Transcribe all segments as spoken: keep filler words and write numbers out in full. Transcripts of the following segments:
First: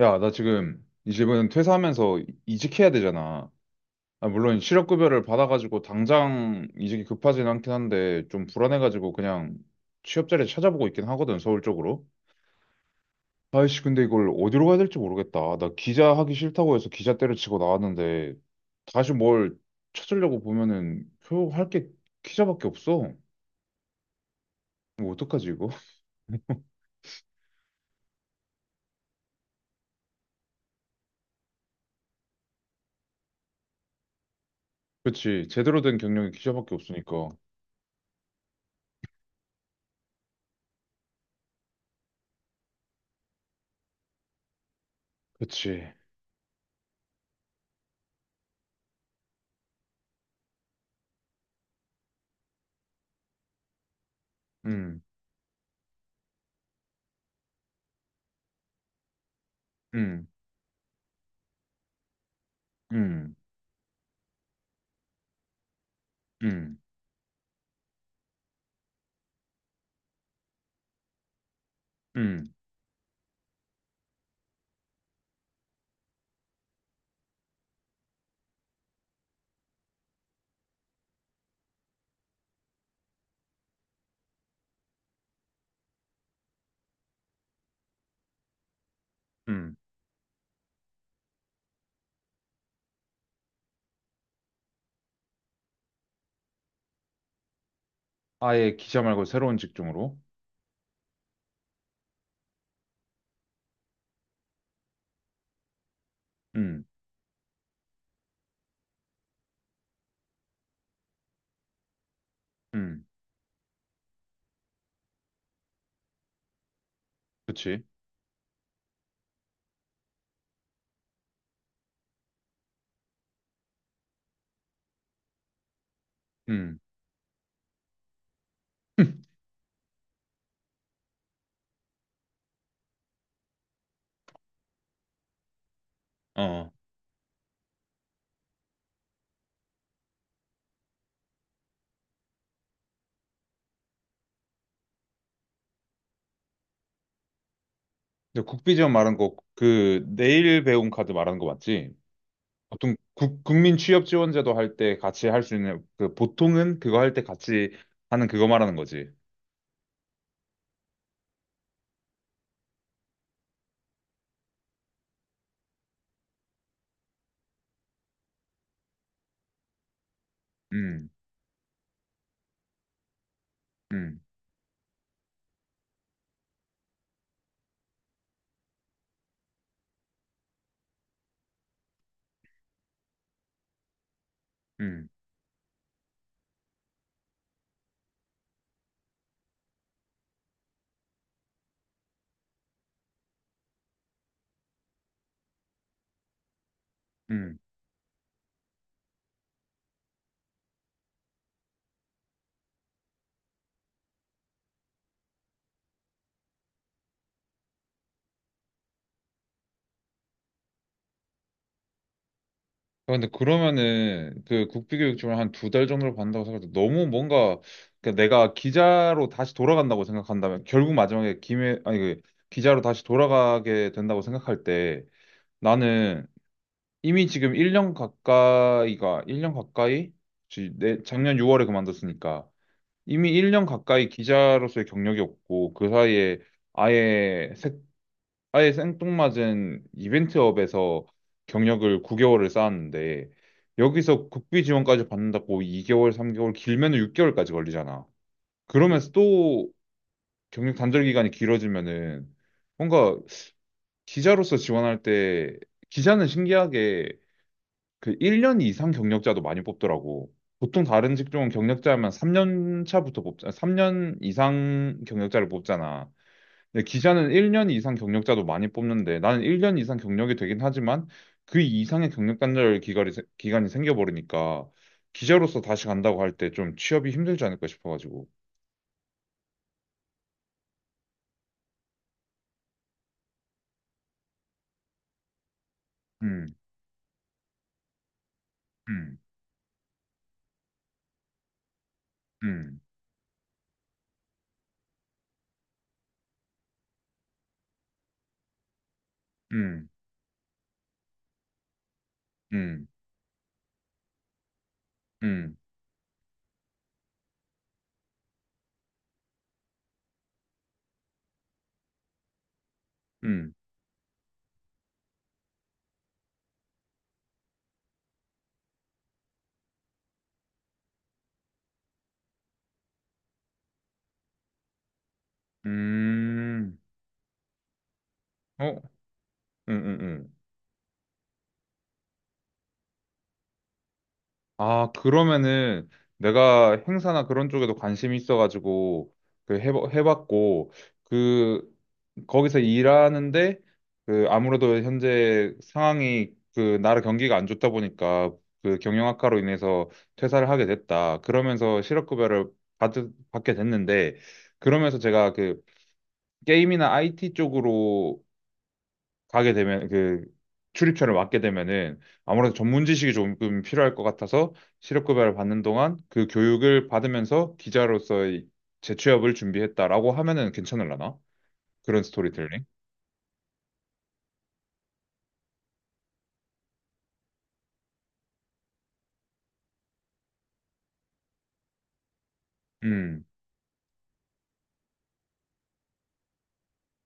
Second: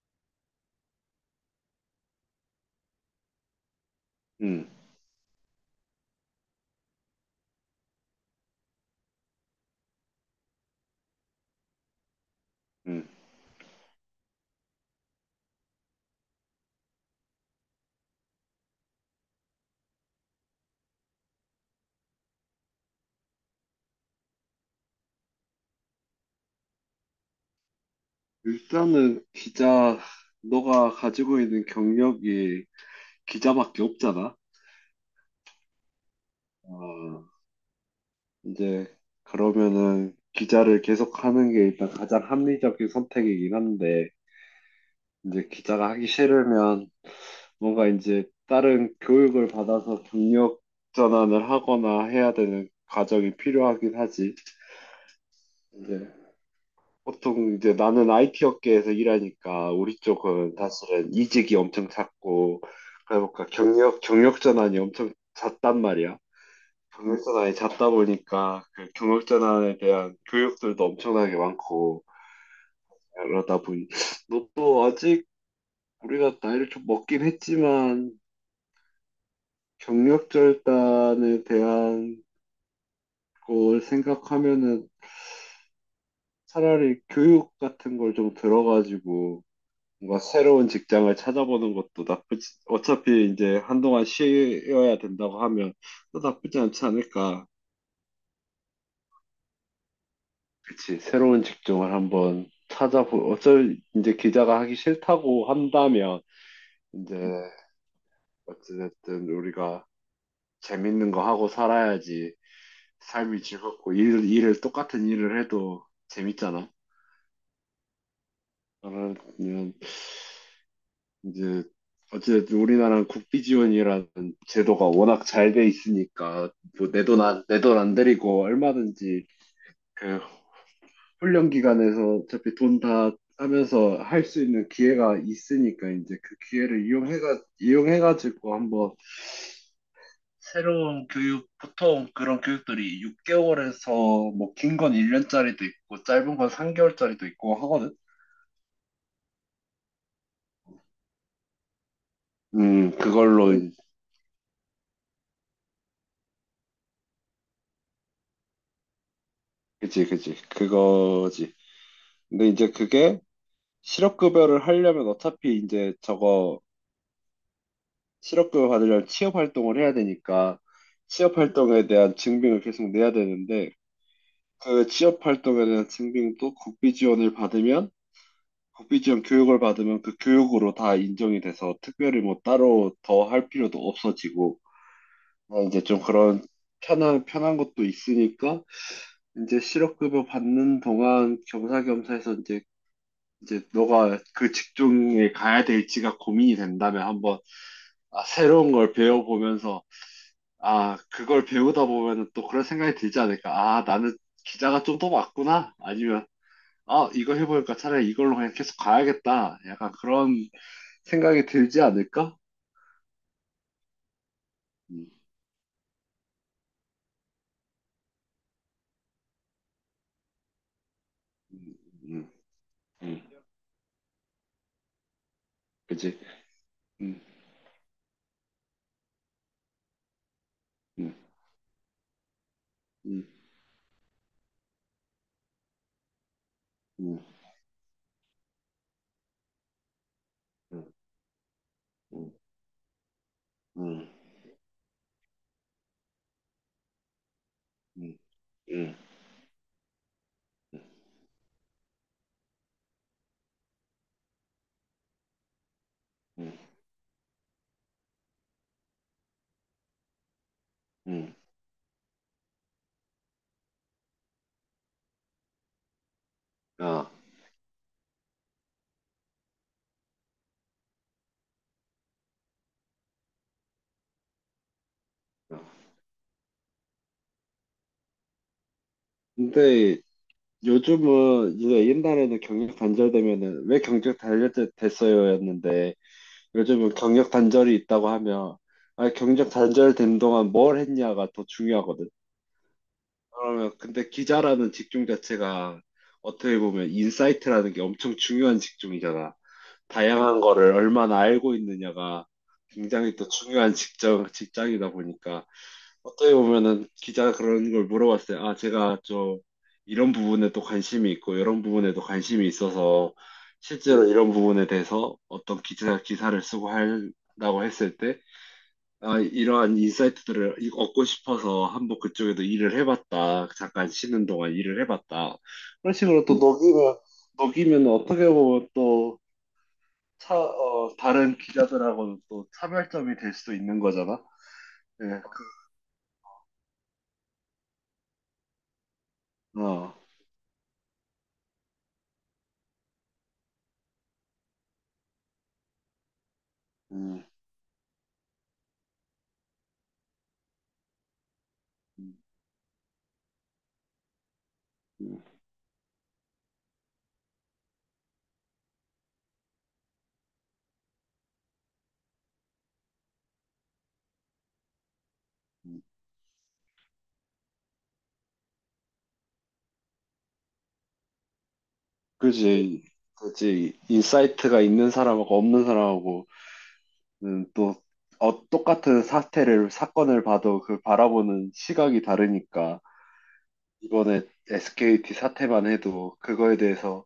야, 나 지금 이집은 퇴사하면서 이- 이직해야 되잖아. 아, 물론 음, 실업급여를 받아가지고 당장 이직이 급하진 않긴 한데 좀 불안해가지고 그냥 취업 자리 찾아보고 있긴 하거든, 서울 쪽으로. 음. 아이씨, 근데 이걸 어디로 가야 될지 모르겠다. 나 기자 하기 싫다고 해서 기자 때려치고 나왔는데 다시 뭘 찾으려고 보면은 할 게 기자밖에 없어. 뭐 어떡하지 이거? 일단은 기자, 너가 가지고 있는 경력이 기자밖에 없잖아. 그치, 제대로 된 경력이 기자밖에 아, 없으니까. 이제 그러면은 기자를 계속 하는 게 일단 가장 합리적인 선택이긴 한데, 이제 기자가 그치. 하기 싫으면 뭔가 이제 다른 교육을 받아서 경력 전환을 하거나 해야 되는 과정이 필요하긴 하지. 음, 이제 보통 이제 나는 아이티 업계에서 일하니까 우리 음, 쪽은 사실은 이직이 엄청 잦고, 음, 그러니까 경력 경력 전환이 엄청 잦단 말이야. 음, 경력 전환이 잦다 보니까 그 경력 전환에 대한 교육들도 엄청나게 많고, 음, 그러다 보니 너도 아직 우리가 나이를 좀 먹긴 했지만 경력 절단에 대한 걸 생각하면은 차라리 교육 같은 걸 좀 들어가지고 음. 뭔가 새로운 직장을 찾아보는 것도 나쁘지, 어차피 이제 한동안 쉬어야 된다고 하면 또 나쁘지 않지 않을까. 아예 기자 말고 새로운 직종으로. 그치, 새로운 직종을 한번 찾아보, 어쩔, 이제 기자가 하기 싫다고 한다면, 음, 이제, 어찌됐든 우리가 재밌는 거 하고 살아야지 음, 삶이 즐겁고, 일, 일을 똑같은 일을 해도 재밌잖아. 그치. 그러면 이제 어쨌든 우리나라는 국비 지원이라는 제도가 워낙 잘 돼 있으니까 음, 뭐 내 돈 안, 내 돈 안 들이고 얼마든지 그 훈련 기간에서 어차피 돈 다 하면서 할 수 있는 기회가 있으니까 이제 그 어. 기회를 이용해가 이용해가지고 한번 새로운 교육, 보통 그런 교육들이 육 개월에서 뭐 긴 건 일 년짜리도 있고 짧은 건 삼 개월짜리도 있고 하거든. 근데 국비지원 말한 거, 그, 내일 배움 카드 말하는 거 맞지? 음, 보통 국, 그걸로. 국민 취업 지원제도 할 때 같이 할 수 있는, 그, 보통은 그거 할 때 같이 하는 그거 말하는 거지. 그지 그지 그거지. 근데 이제 그게 실업급여를 하려면 어차피 이제 저거 실업급여 받으려면 취업활동을 해야 되니까 음, 취업활동에 대한 증빙을 계속 내야 되는데, 음, 그 취업활동에 대한 증빙도 국비지원을 받으면, 국비지원 교육을 받으면 그 교육으로 다 인정이 돼서 특별히 뭐 따로 더 할 필요도 없어지고, 음, 어, 이제 좀 그런 편한 편한 것도 있으니까 이제 실업급여 받는 동안 겸사겸사해서 이제 이제 너가 그 직종에 가야 될지가 고민이 된다면 한번, 음. 아, 새로운 걸 배워보면서, 아, 그걸 배우다 보면 또 그런 생각이 들지 않을까. 아, 나는 기자가 좀 더 맞구나. 아니면, 아, 이거 해보니까 차라리 이걸로 그냥 계속 가야겠다. 약간 그런 생각이 들지 않을까? 아, 근데 그러면은 그 음, 국비교육 지원 한두 달 정도를 받는다고 생각해도 너무 뭔가 그러니까 내가 기자로 다시 돌아간다고 생각한다면 결국 마지막에 음, 김해 아니 그 음, 기자로 다시 음, 돌아가게 된다고 생각할 때 그지? 나는 음, 이미 지금 일 년 가까이가, 일 년 가까이? 지- 내, 음, 작년 유월에 그만뒀으니까. 음, 이미 일 년 가까이 기자로서의 경력이 없고, 그 사이에 음, 아예, 색, 아예 생뚱맞은 음, 이벤트업에서 경력을 음, 구 개월을 쌓았는데, 음, 여기서 국비 지원까지 받는다고 이 개월, 삼 개월, 길면 육 개월까지 걸리잖아. 음, 음, 그러면서 또 경력 단절 기간이 길어지면은, 뭔가 기자로서 지원할 때, 기자는 음, 음. 신기하게 그 일 년 이상 경력자도 많이 뽑더라고. 보통 다른 음. 직종은 경력자면 삼 년 차부터 뽑자, 삼 년 이상 경력자를 뽑잖아. 근데 아, 기자는 일 년 이상 경력자도 많이 뽑는데 나는 일 년 이상 경력이 되긴 하지만 그 이상의 경력 단절 기간이, 세- 기간이 생겨버리니까 아. 기자로서 다시 간다고 할 때 좀 취업이 힘들지 않을까 싶어가지고. 근데 요즘은 이제, 옛날에는 경력 단절되면은 왜 경력 단절됐어요였는데 음, 요즘은 경력 단절이 있다고 하면, 아, 음, 경력 단절된 동안 뭘 했냐가 더 중요하거든. 음, 그러면, 근데 기자라는 직종 자체가 어떻게 보면 인사이트라는 게 엄청 중요한 직종이잖아. 음, 다양한 거를 얼마나 알고 있느냐가 음, 굉장히 또 중요한 직장, 직장이다 보니까 음, 어떻게 보면은, 기자가 그런 걸 물어봤어요. 아, 제가 저 이런 부분에 또 관심이 있고 이런 부분에도 관심이 있어서 음, 실제로 이런 부분에 대해서 어떤 기자 기사를 쓰고 한다고 했을 때, 아, 이러한 인사이트들을 이- 얻고 싶어서 한번 그쪽에도 일을 해봤다. 잠깐 쉬는 동안 일을 해봤다. 그런 식으로 또 음, 녹이면 녹이면 어떻게 보면 어, 또, 음, 음, 음. 차, 어, 다른 기자들하고는 또 차별점이 될 수도 있는 거잖아. 아, 예. 그러면은 내가 행사나 그런 쪽에도 관심이 있어가지고 그 해봐, 어. 해봤고 그 거기서 일하는데 그 아무래도 현재 상황이 그 나라 음. 경기가 안 좋다 보니까 그 경영 악화로 인해서 퇴사를 하게 됐다. 그러면서 음, 실업급여를 받, 받게 됐는데 그러면서 음. 제가 그 게임이나 아이티 쪽으로 가게 되면 그 출입처를 맡게 되면은 아무래도 전문 지식이 조금 필요할 것 같아서 실업급여를 받는 동안 그 교육을 받으면서 기자로서의 재취업을 준비했다라고 하면은 괜찮을라나? 그런 스토리텔링? 그지, 그지. 인사이트가 있는 사람하고 없는 사람하고, 음, 또 어, 똑같은 사태를 사건을 봐도 그 바라보는 시각이 다르니까. 음. 이번에 에스케이티 사태만 해도 그거에 대해서,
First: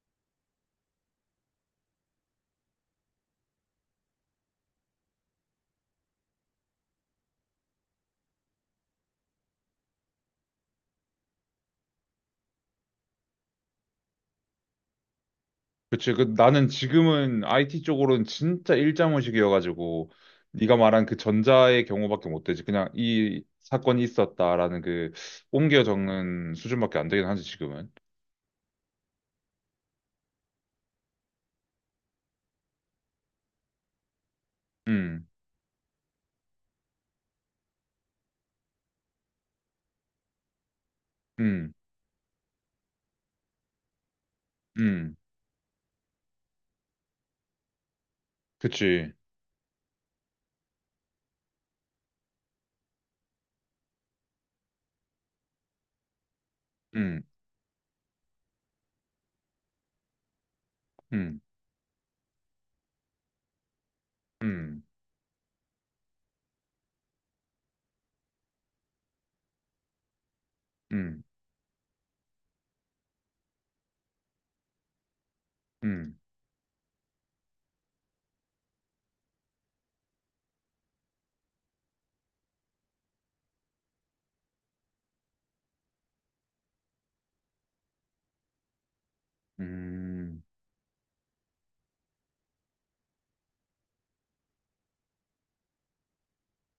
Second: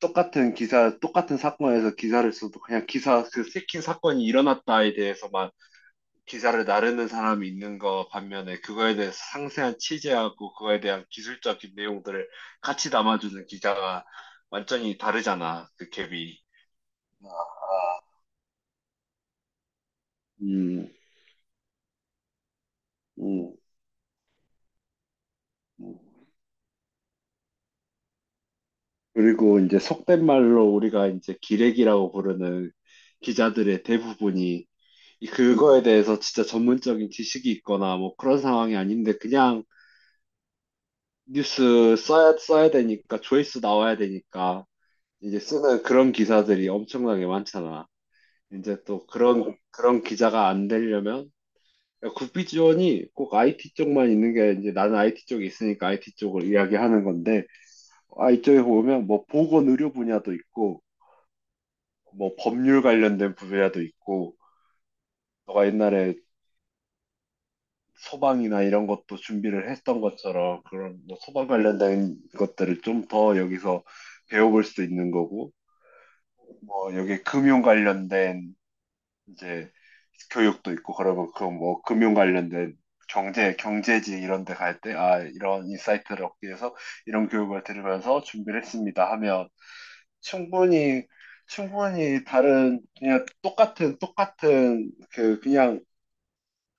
똑같은 기사, 똑같은 사건에서 기사를 써도 그냥 기사 그 새끼 사건이 일어났다에 대해서만 기사를 나르는 사람이 있는 거 반면에 그거에 대해서 상세한 취재하고 그거에 대한 기술적인 내용들을 같이 담아주는 기자가 완전히 다르잖아, 그 그치. 그 갭이. 나는 지금은 아이티 쪽으로는 진짜 일자무식이어가지고 네가 음, 말한 그 전자의 경우밖에 못 되지. 그냥 이 음, 사건이 있었다라는 그 옮겨 음. 적는 수준밖에 안 되긴 하지 지금은. 그리고 이제 속된 말로 우리가 이제 기레기라고 부르는 기자들의 대부분이 이- 음. 그거에 대해서 진짜 전문적인 지식이 있거나 뭐 그런 상황이 아닌데 그냥 음. 뉴스 써야, 써야 되니까, 조회수 나와야 되니까 음. 이제 쓰는 그런 기사들이 엄청나게 많잖아. 이제 또 그치. 그런 그런 기자가 안 되려면, 국비 지원이 꼭 아이티 쪽만 있는 게, 이제 나는 IT 쪽에 있으니까 IT 쪽을 이야기하는 음. 건데, 아이티 쪽에 보면 뭐 보건 의료 분야도 있고, 음. 뭐 법률 관련된 분야도 있고, 음, 너가 옛날에 소방이나 이런 것도 준비를 했던 것처럼 그런 뭐 음, 소방 관련된 것들을 좀 더 여기서 배워볼 수 있는 거고, 음, 뭐 여기 금융 관련된 이제 교육도 있고, 그러고 그뭐 금융 관련된 경제, 경제지 이런 데 갈 때 아 이런 인사이트를 얻기 위해서 이런 교육을 들으면서 준비를 했습니다 하면, 음, 충분히 충분히 다른 그냥 똑같은 똑같은 그 그냥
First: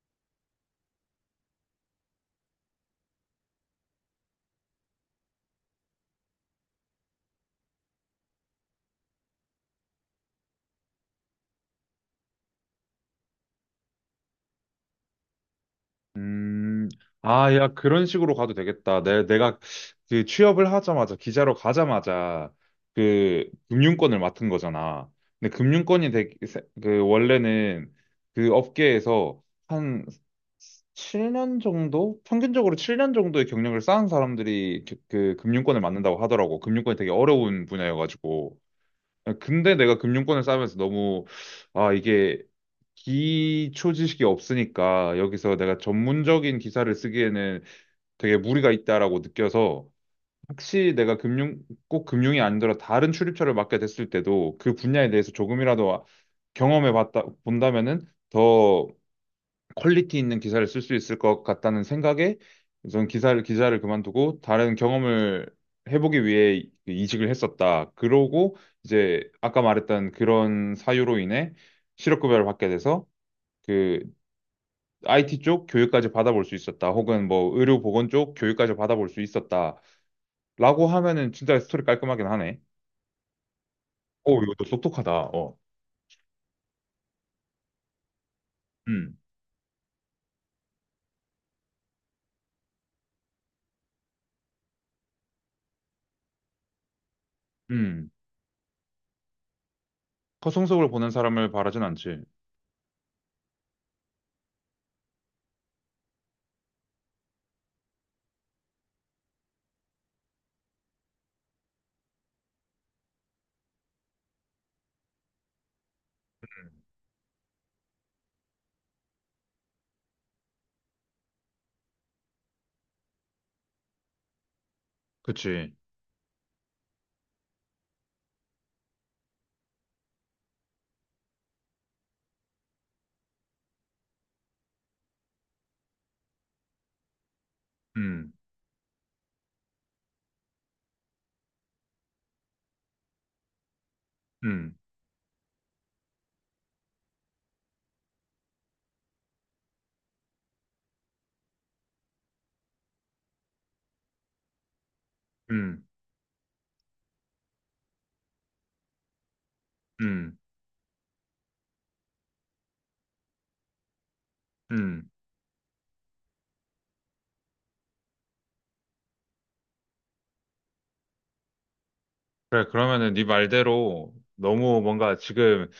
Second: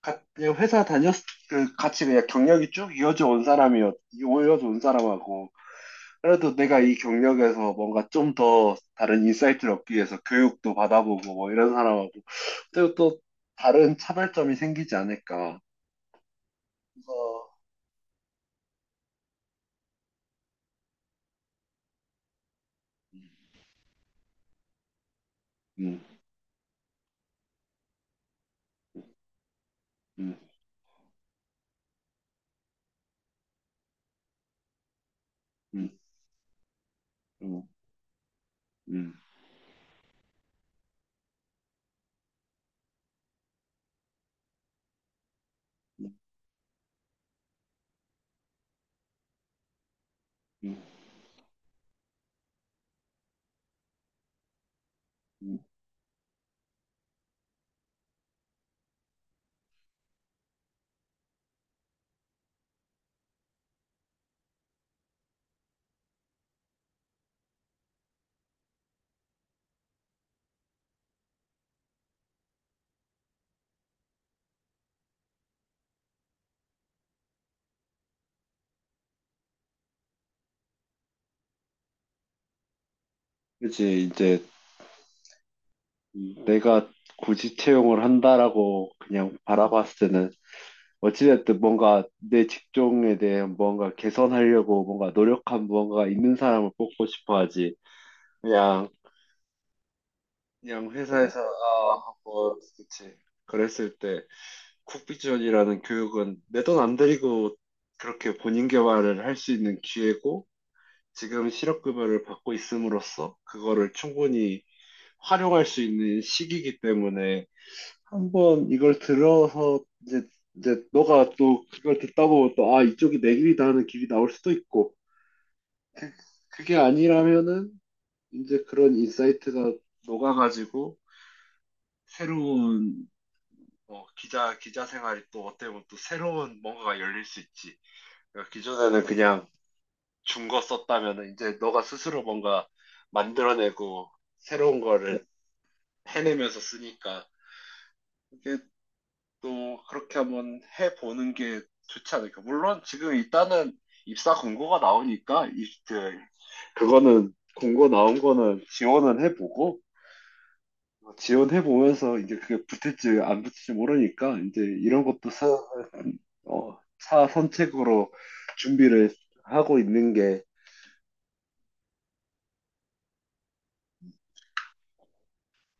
가- 그냥 회사 다녔 그 같이 그냥 경력이 쭉 이어져 온 사람이었 이어져 온 사람하고, 그래도 내가 이 경력에서 뭔가 좀 더 다른 인사이트를 얻기 위해서 교육도 받아보고 뭐 이런 사람하고 그리고 또 다른 차별점이 생기지 않을까. 음. 그래서. 아, 야, 그런 식으로 가도 되겠다. 내, 내가 그 취업을 하자마자, 기자로 가자마자 그 금융권을 맡은 거잖아. 근데 음, 금융권이 되게, 세- 그 원래는 그 업계에서 한 음, 칠 년 정도? 평균적으로 칠 년 정도의 경력을 쌓은 사람들이 그, 그 금융권을 음, 맡는다고 하더라고. 금융권이 되게 음, 어려운 분야여가지고. 음, 아, 근데 내가 금융권을 쌓으면서 너무 아 이게 기초 지식이 없으니까 여기서 내가 음, 전문적인 기사를 쓰기에는 되게 무리가 있다라고 느껴서 음, 혹시 내가 금융 꼭 금융이 아니더라 도 다른 출입처를 맡게 됐을 때도 그 분야에 대해서 음. 조금이라도 경험해 봤다 본다면은 더 퀄리티 있는 기사를 쓸 수 있을 것 같다는 생각에 저는 기사를 기자를 그만두고 다른 경험을 해보기 위해 이직을 했었다. 그러고 이제 아까 말했던 그런 사유로 인해 실업급여를 받게 돼서 그 아이티 쪽 교육까지 받아볼 수 있었다. 혹은 뭐 의료보건 쪽 교육까지 받아볼 수 있었다. 라고 하면은 진짜 스토리 깔끔하긴 하네. 그치 오, 이제 이것도 똑똑하다. 어. 내가 굳이 채용을 한다라고 음, 그냥 바라봤을 때는 어찌됐든 뭔가 내 직종에 대해 뭔가 개선하려고 뭔가 노력한 무언가가 있는 사람을 뽑고 싶어 하지. 음. 그냥. 허송세을 그냥 보는 회사에서 사람을 바라진 아 않지. 하고 그치 그랬을 때, 쿡비전이라는 교육은 내 돈 안 들이고 그렇게 본인 개발을 할 수 있는 기회고 지금 실업급여를 받고 있음으로써 그거를 충분히 활용할 수 있는 시기이기 때문에, 한 번 이걸 들어서 이제 이제 너가 또 그걸 듣다 보면 또 아 이쪽이 내 길이다 하는 길이 나올 수도 있고, 그치. 그게 아니라면은 이제 그런 인사이트가 녹아가지고 새로운, 어, 기자, 기자 생활이 또 어떻게 보면 또 새로운 뭔가가 열릴 수 있지. 음, 그러니까 기존에는 그냥 준 거 썼다면은 이제 너가 스스로 뭔가 만들어내고 음, 새로운 거를 해내면서 쓰니까 이게 또 그렇게 한번 해보는 게 좋지 않을까. 물론 지금 일단은 입사 공고가 나오니까 음, 입, 그, 그거는 공고 나온 거는 지원은 해보고, 음, 지원해보면서 이제 그게 붙을지 안 붙을지 모르니까 이제 이런 음. 것도 사, 어, 차 선택으로 준비를 하고 있는 게, 그래, 그러면은 네 말대로 너무 뭔가 지금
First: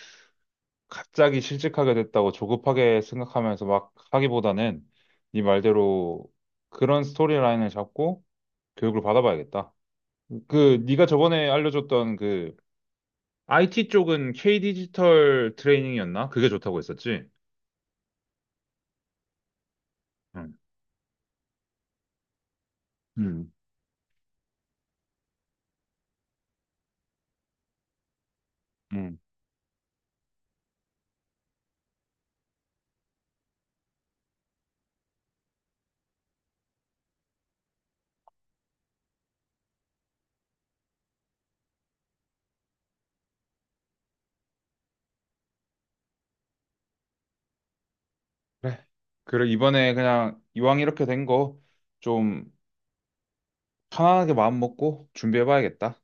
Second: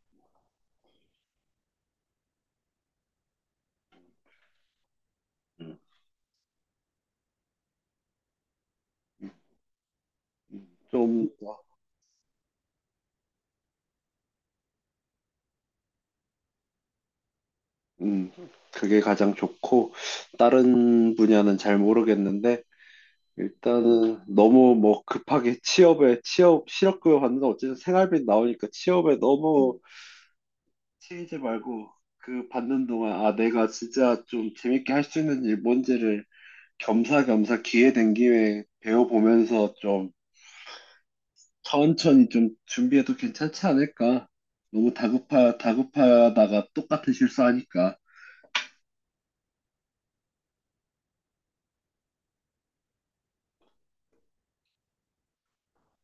갑자기 실직하게 됐다고 조급하게 생각하면서 막 하기보다는 네 말대로 그런 스토리라인을 잡고 교육을 받아봐야겠다. 그 네가 좀, 저번에 알려줬던 그 아이티 쪽은 K 디지털 트레이닝이었나? 그게 좋다고 했었지? 음, 그게 가장 좋고, 응. 다른 분야는 잘 모르겠는데, 음. 일단은 너무 뭐 급하게 취업에, 취업, 실업급여 받는 건 어쨌든 생활비 나오니까 취업에 응. 너무 치이지 말고, 그 받는 동안, 아, 내가 진짜 좀 재밌게 할 수 있는 일 뭔지를 겸사겸사 기회 된 김에 배워보면서 좀 천천히 좀 준비해도 괜찮지 않을까? 너무 다급하, 다급하다가 똑같은 실수하니까. 그래. 그래 이번에 그냥 이왕 이렇게 된 거 좀 편안하게 마음 먹고 준비해봐야겠다.